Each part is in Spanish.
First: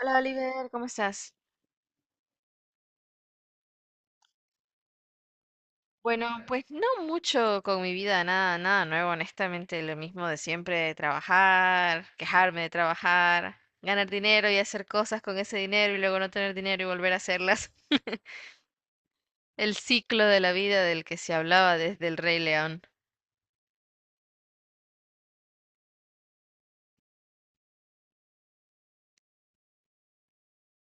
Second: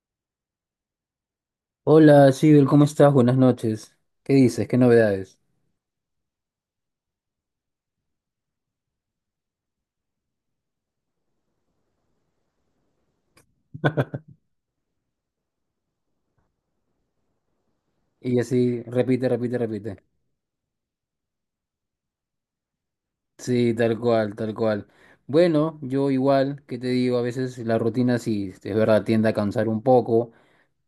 Hola Oliver, ¿cómo estás? Hola, Sigel, ¿cómo estás? Buenas noches. ¿Qué dices? ¿Qué novedades? Bueno, pues no mucho con mi vida, nada, nada nuevo, honestamente, lo mismo de siempre, trabajar, quejarme de trabajar, ganar dinero y hacer cosas con ese dinero y luego no tener dinero y volver a hacerlas. Y así, repite, repite, El repite. ciclo de la vida del que se hablaba desde el Rey León. Sí, tal cual, tal cual. Bueno, yo igual, ¿qué te digo? A veces la rutina sí, es verdad, tiende a cansar un poco,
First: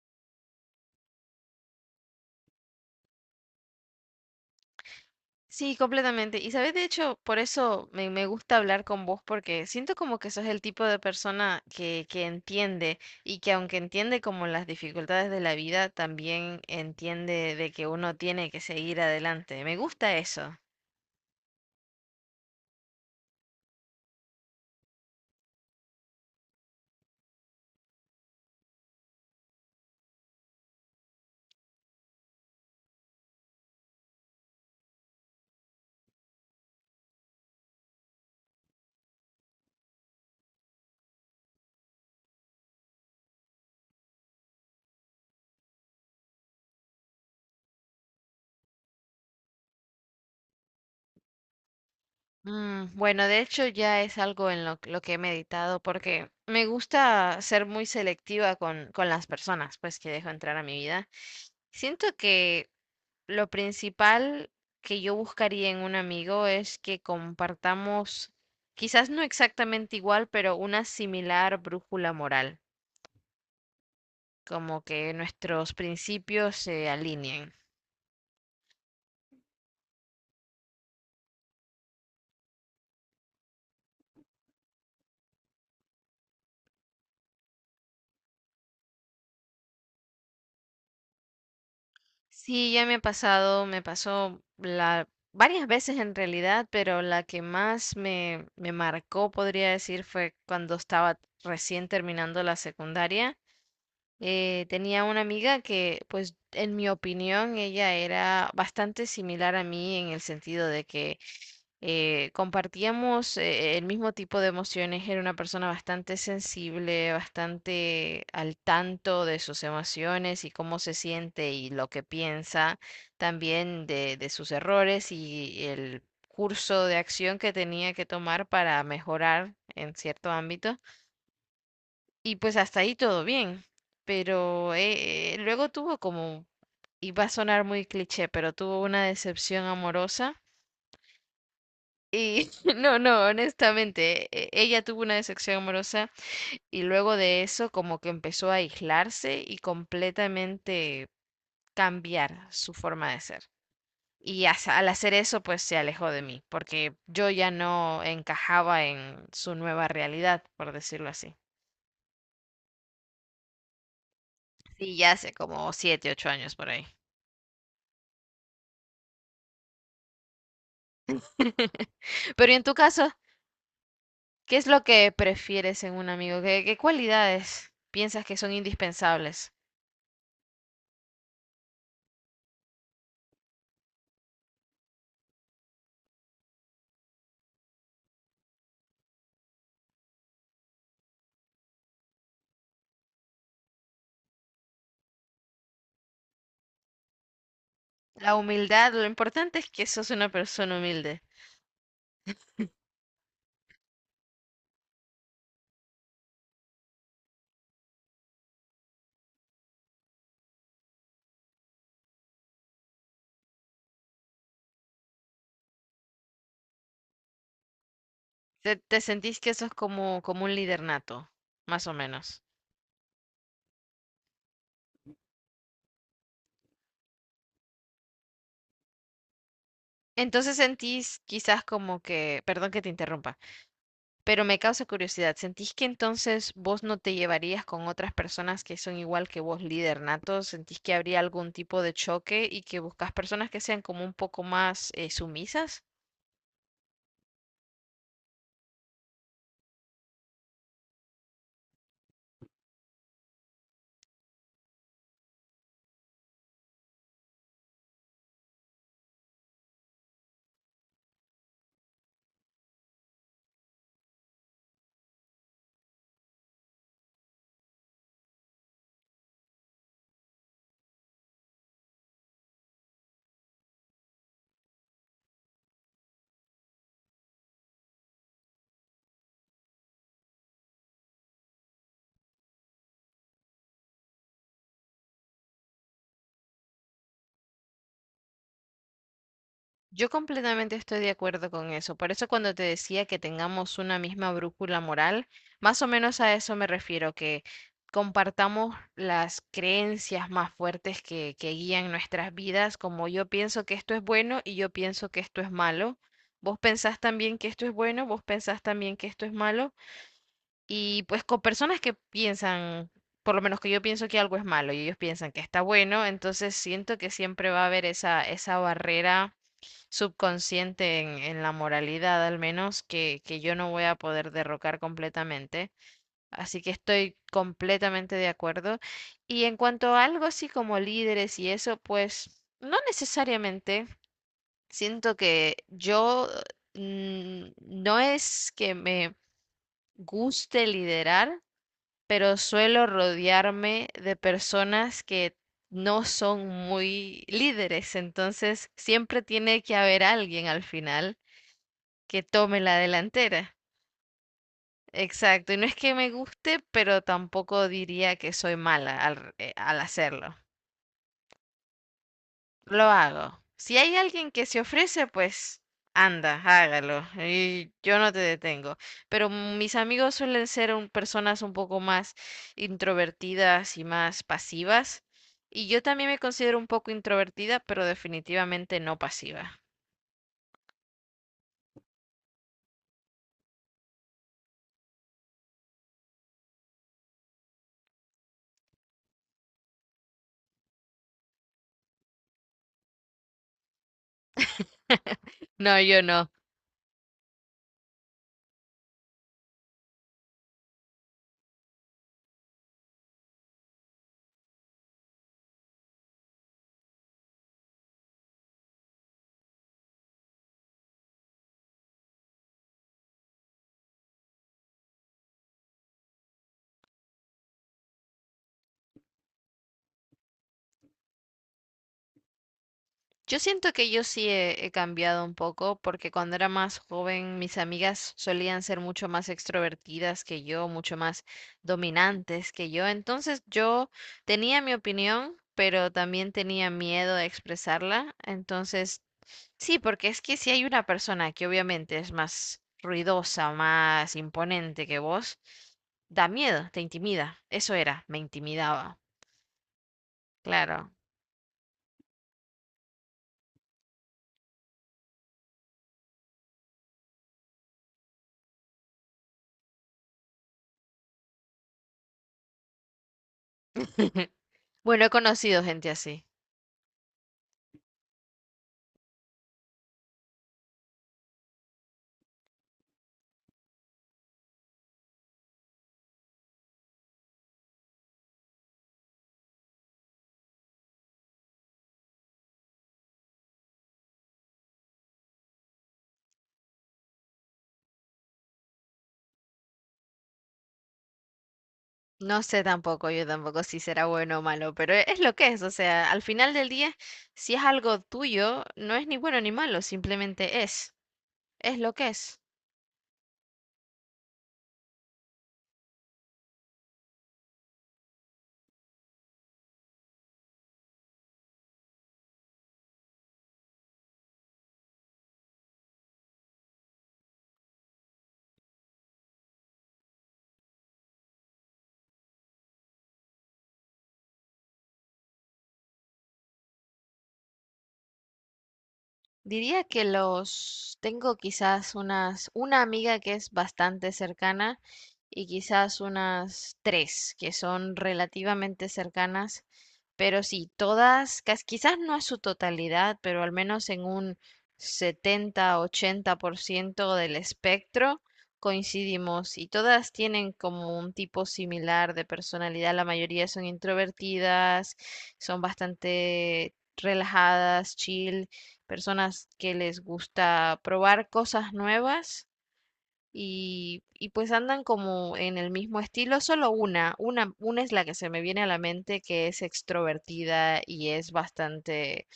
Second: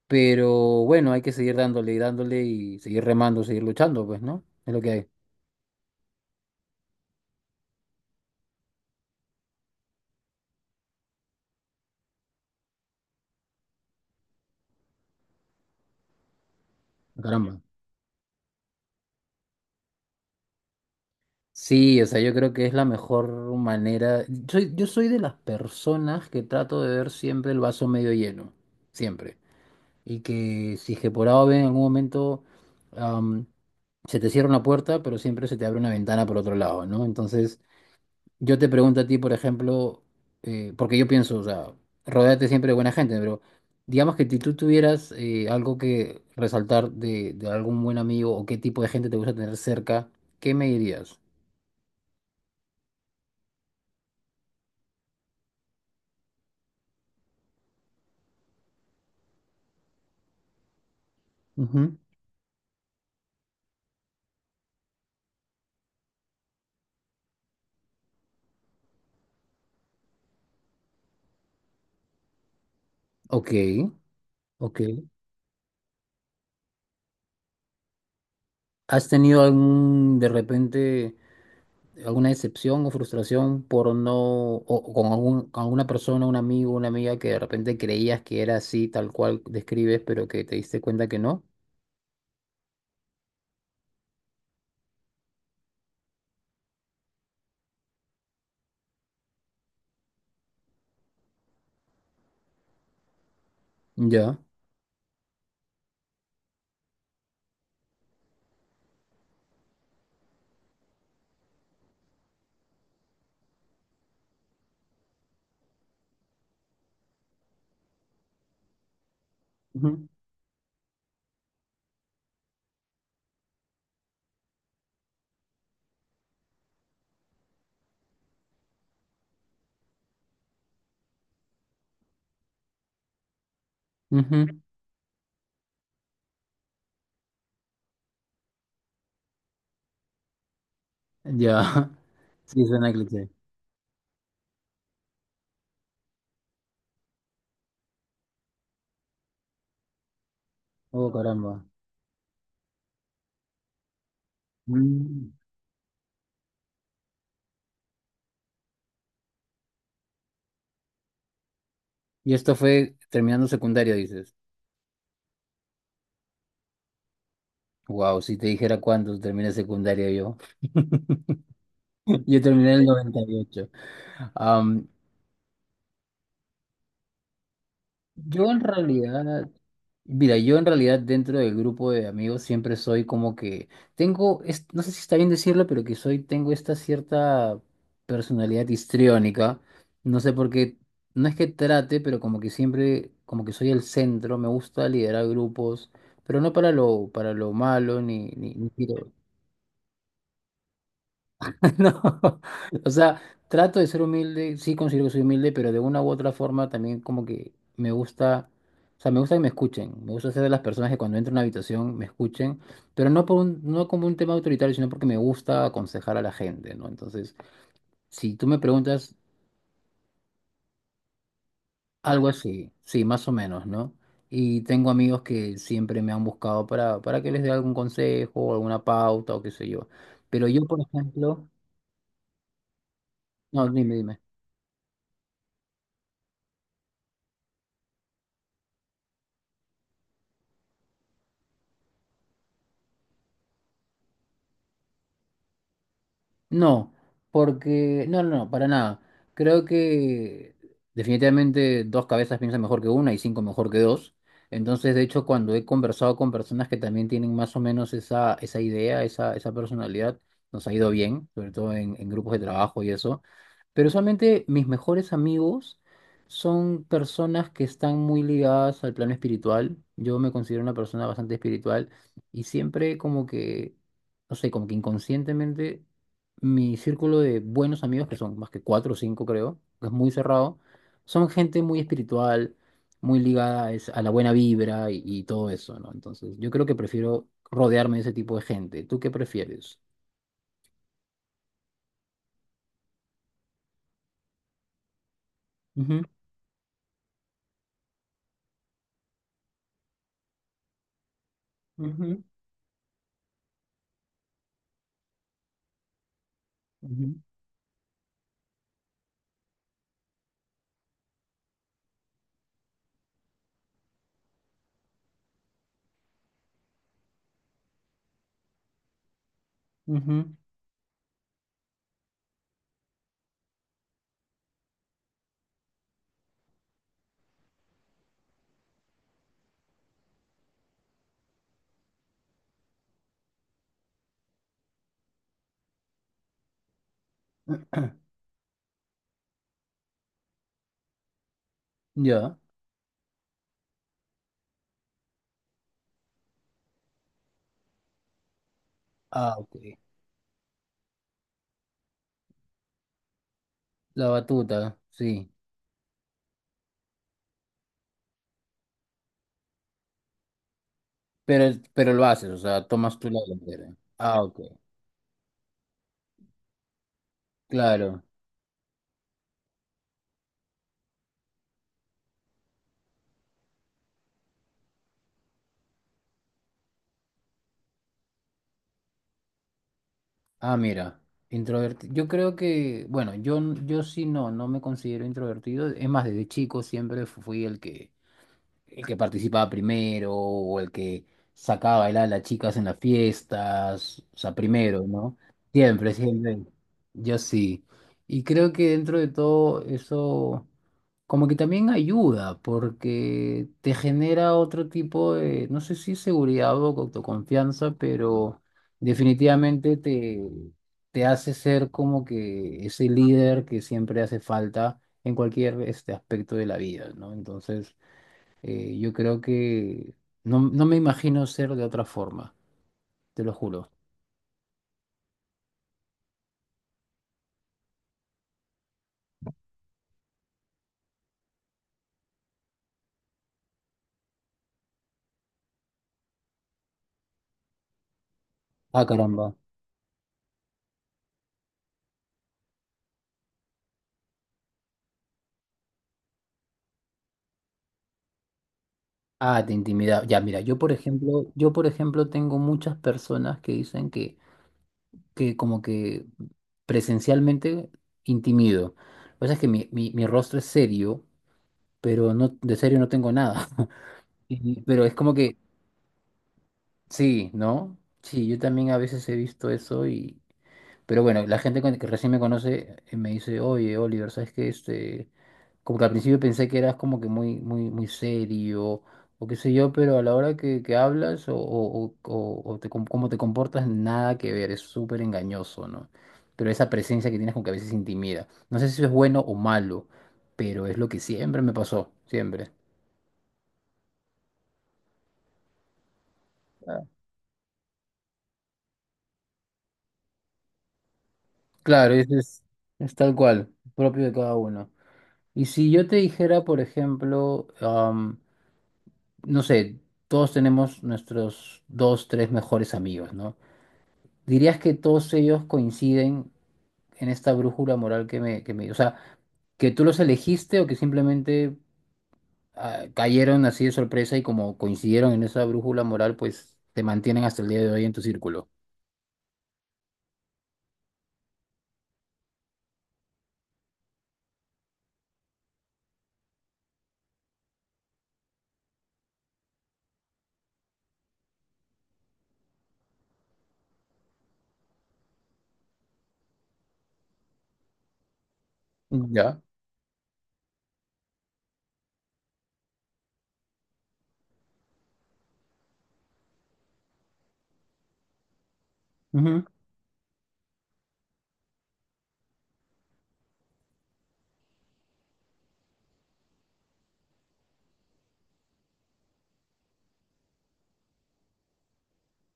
pero bueno, hay que seguir dándole y dándole y seguir remando, seguir luchando, pues, ¿no? Es lo que hay. Sí, completamente. Y sabes, de hecho, por eso me gusta hablar con vos, porque siento como que sos el tipo de persona que entiende y que aunque entiende como las dificultades de la vida, también entiende Caramba. de que uno tiene que seguir adelante. Me gusta eso. Sí, o sea, yo creo que es la mejor manera. Yo soy de las personas que trato de ver siempre el vaso medio lleno, siempre, y que si es que por A o B en algún momento am, se te cierra una puerta, pero siempre se te abre una ventana por otro lado, ¿no? Entonces, yo te pregunto a ti, por ejemplo, porque yo pienso, o sea, rodéate siempre de buena gente, pero digamos que si tú tuvieras algo que resaltar de algún buen amigo o qué tipo de gente te gusta tener cerca, ¿qué me dirías? Bueno, de hecho ya es algo en lo que he meditado porque me gusta ser muy selectiva con las personas, pues que dejo entrar a mi vida. Ujú. Siento que Lo principal que yo buscaría en un amigo es que compartamos, quizás no exactamente igual, pero una similar brújula moral, Ok, ok. como que nuestros principios se alineen. ¿Has tenido algún, de repente, alguna decepción o frustración por no, o con algún, con alguna persona, un amigo, una amiga que de repente creías que era así, tal cual describes, pero que te diste cuenta que no? Sí, ya me ha pasado, me pasó la, varias veces en realidad, pero la que más me marcó, podría decir, fue cuando estaba recién terminando la secundaria. Ya. Tenía una amiga que, pues, en mi opinión, ella era bastante similar a mí en el sentido de que compartíamos el mismo tipo de emociones. Era una persona bastante sensible, bastante al tanto de sus Ujú, emociones y cómo se siente y lo que piensa, también de sus errores y el curso de acción que tenía que tomar para mejorar en cierto ámbito. Y pues hasta ahí todo bien, ujú. pero luego tuvo como, y va a sonar muy cliché, pero tuvo una decepción amorosa. Ya. Y Sí, suena no, no, cliché. honestamente, ella tuvo una decepción amorosa y luego de eso como que empezó a aislarse y completamente Oh, caramba. cambiar su forma de ser. Y al hacer Mm. eso, pues se alejó de mí, porque yo ya no encajaba en su nueva realidad, por decirlo así. Y esto fue terminando secundaria dices. Y ya hace como 7, 8 años por ahí. Wow, si te dijera cuándo terminé secundaria yo. Yo Pero ¿y en tu terminé en el caso, 98. ¿qué es lo Am, que prefieres en un amigo? ¿Qué cualidades piensas que Yo son en indispensables? realidad, mira, yo en realidad dentro del grupo de amigos siempre soy como que tengo, no sé si está bien decirlo, pero que soy, tengo esta cierta personalidad histriónica. No sé por qué, no es que trate, pero como que siempre, como que soy el centro, me gusta liderar grupos, pero no para lo, para lo malo, ni, La ni, ni humildad, lo quiero- importante es que sos una persona humilde. no, o sea, trato de ser humilde, sí considero que soy humilde, pero de una u otra forma también como que me gusta, o sea, me gusta que me escuchen, me gusta ser de las personas que cuando entro a una habitación me escuchen, pero no por un, no como un tema autoritario, sino porque me gusta aconsejar a la gente, ¿no? Entonces, si tú me Te preguntas sentís que sos como, como un líder nato, más o algo menos. así, sí, más o menos, ¿no? Y tengo amigos que siempre me han buscado para que les dé algún consejo, alguna pauta o qué sé yo. Pero Entonces yo, por sentís ejemplo, quizás como que, perdón que te interrumpa, no, dime, dime. pero me causa curiosidad, ¿sentís que entonces vos no te llevarías con otras personas que son igual que vos, líder nato? ¿Sentís que habría algún tipo de choque y que buscas personas que sean como un poco más sumisas? No, porque no, no, no, para nada. Creo que definitivamente dos cabezas piensan mejor que una y cinco mejor que dos. Entonces, de hecho, cuando he conversado con personas que también tienen más o menos esa, esa idea, esa personalidad, nos ha ido bien, sobre todo en grupos de trabajo y eso. Pero usualmente mis mejores amigos son personas que están muy ligadas al plano espiritual. Yo me considero una persona bastante espiritual y siempre como que, no sé, como que inconscientemente mi círculo de buenos amigos, que son más que cuatro o cinco, creo, que es muy cerrado, son gente muy espiritual, muy ligada a la buena vibra y todo eso, ¿no? Entonces, yo creo que prefiero rodearme de ese tipo de gente. ¿Tú qué prefieres? Yo completamente estoy de acuerdo con eso. Por eso cuando te decía que tengamos una misma brújula moral, más o Ujú, menos a eso me refiero, que compartamos las creencias más fuertes que guían ujú, nuestras vidas, como yo pienso que esto es bueno y yo pienso que esto es malo. Vos pensás ujú, también que esto es bueno, vos pensás también que esto es malo. Y pues con personas que piensan, por lo menos que yo pienso que algo es malo y ellos piensan que está bueno, entonces siento que siempre va a haber esa, esa barrera ujú. subconsciente en la moralidad, al menos que yo no voy a poder derrocar completamente. Así que estoy completamente de acuerdo. Y en cuanto a algo así como líderes y eso, pues no necesariamente. Siento que yo no es que me guste liderar, pero Ya. suelo rodearme de personas que no son muy líderes, entonces siempre Ah, ok. tiene que haber alguien al final que tome la delantera. La batuta, sí. Exacto, y no es que me guste, pero tampoco diría que soy mala al hacerlo. Pero, pero lo haces, o sea, Lo tomas tú la hago. delantera. Si hay Ah, alguien ok. que se ofrece, pues anda, hágalo. Y yo Claro. no te detengo. Pero mis amigos suelen ser personas un poco más introvertidas y más pasivas. Y yo también me considero un poco introvertida, pero definitivamente no pasiva. Ah, mira, introvertido. Yo creo que, bueno, yo, yo sí no, no me considero introvertido. Es más, desde chico siempre fui el que participaba primero o el que sacaba a bailar a las chicas en las fiestas, o sea, primero, ¿no? No, Siempre, yo no. siempre. Yo sí. Y creo que dentro de todo eso como que también ayuda porque te genera otro tipo de, no sé si seguridad o autoconfianza, pero definitivamente te, te hace ser como que ese líder que siempre hace falta en cualquier este aspecto de la vida, ¿no? Entonces... yo creo que no, no me imagino ser de otra forma, te lo Yo juro. siento que yo sí he cambiado un poco porque cuando era más joven mis amigas solían ser mucho más extrovertidas que yo, mucho más dominantes que yo. Entonces yo tenía mi opinión, pero también tenía miedo de expresarla. Ah, Entonces, caramba. sí, porque es que si hay una persona que obviamente es más ruidosa, más imponente que vos, da miedo, te intimida. Eso era, me intimidaba, Ah, te intimida. Ya, mira, claro. Yo por ejemplo tengo muchas personas que dicen que como que presencialmente intimido. Lo que pasa es que mi rostro es serio, pero no, de serio no tengo nada. Y- Pero es Bueno, he como que, conocido gente así. sí, ¿no? Sí, yo también a veces he visto eso. Pero bueno, la gente que recién me conoce me dice, oye, Oliver, ¿sabes qué? Este, como que al principio pensé que eras como que muy, muy, muy serio o qué sé yo, pero a la hora que hablas o o te cómo te comportas, nada que ver, es súper engañoso, ¿no? Pero esa presencia que tienes como que a veces intimida. No sé si eso es bueno o malo, pero es lo que siempre me pasó, No siempre. sé tampoco, yo tampoco si será bueno o malo, pero es lo que es, o sea, al final del Ah, día, si es algo tuyo, no es ni bueno ni malo, simplemente es lo claro, que eso es. Es tal cual, propio de cada uno. Y si yo te dijera, por ejemplo, no sé, todos tenemos nuestros dos, tres mejores amigos, ¿no? ¿Dirías que todos ellos coinciden en esta brújula moral que me, o sea, que tú los elegiste o que simplemente ah, cayeron así de sorpresa y como coincidieron en esa brújula moral, pues te mantienen hasta el día de hoy en tu círculo? Diría que los tengo quizás unas, una amiga que es bastante cercana y quizás unas tres que son relativamente cercanas, pero sí, todas, quizás no a su totalidad, pero al menos en un 70 80% del espectro Ya. coincidimos y todas tienen como un tipo similar de personalidad. La mayoría son introvertidas, son bastante relajadas, chill Ujú. personas que les gusta probar cosas nuevas y pues andan como en el mismo estilo, solo una es la que se me viene a la mente que es extrovertida y es bastante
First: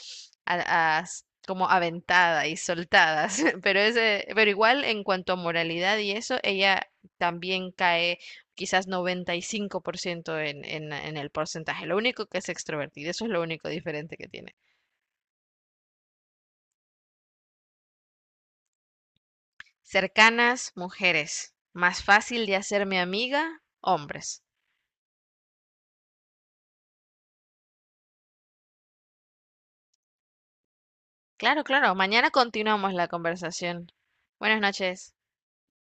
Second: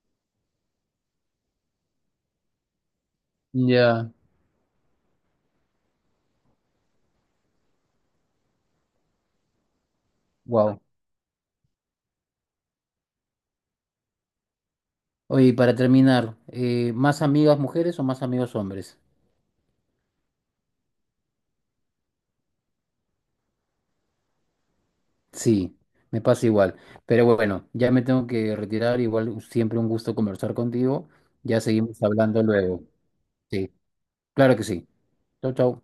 como aventada y soltada, pero Ya. ese, pero igual en cuanto a moralidad y eso, ella también cae quizás 95% en, Wow. en el porcentaje. Lo único que es extrovertida, eso es lo único diferente que tiene. Oye, y para terminar, ¿más amigas mujeres o más amigos hombres? Cercanas, mujeres. Más fácil de hacerme amiga, hombres. Sí, me pasa igual. Pero bueno, ya me tengo que retirar. Igual siempre un gusto conversar contigo. Ya Claro, claro. seguimos Mañana hablando luego. continuamos la Sí, conversación. claro Buenas que sí. noches. Chau, chau.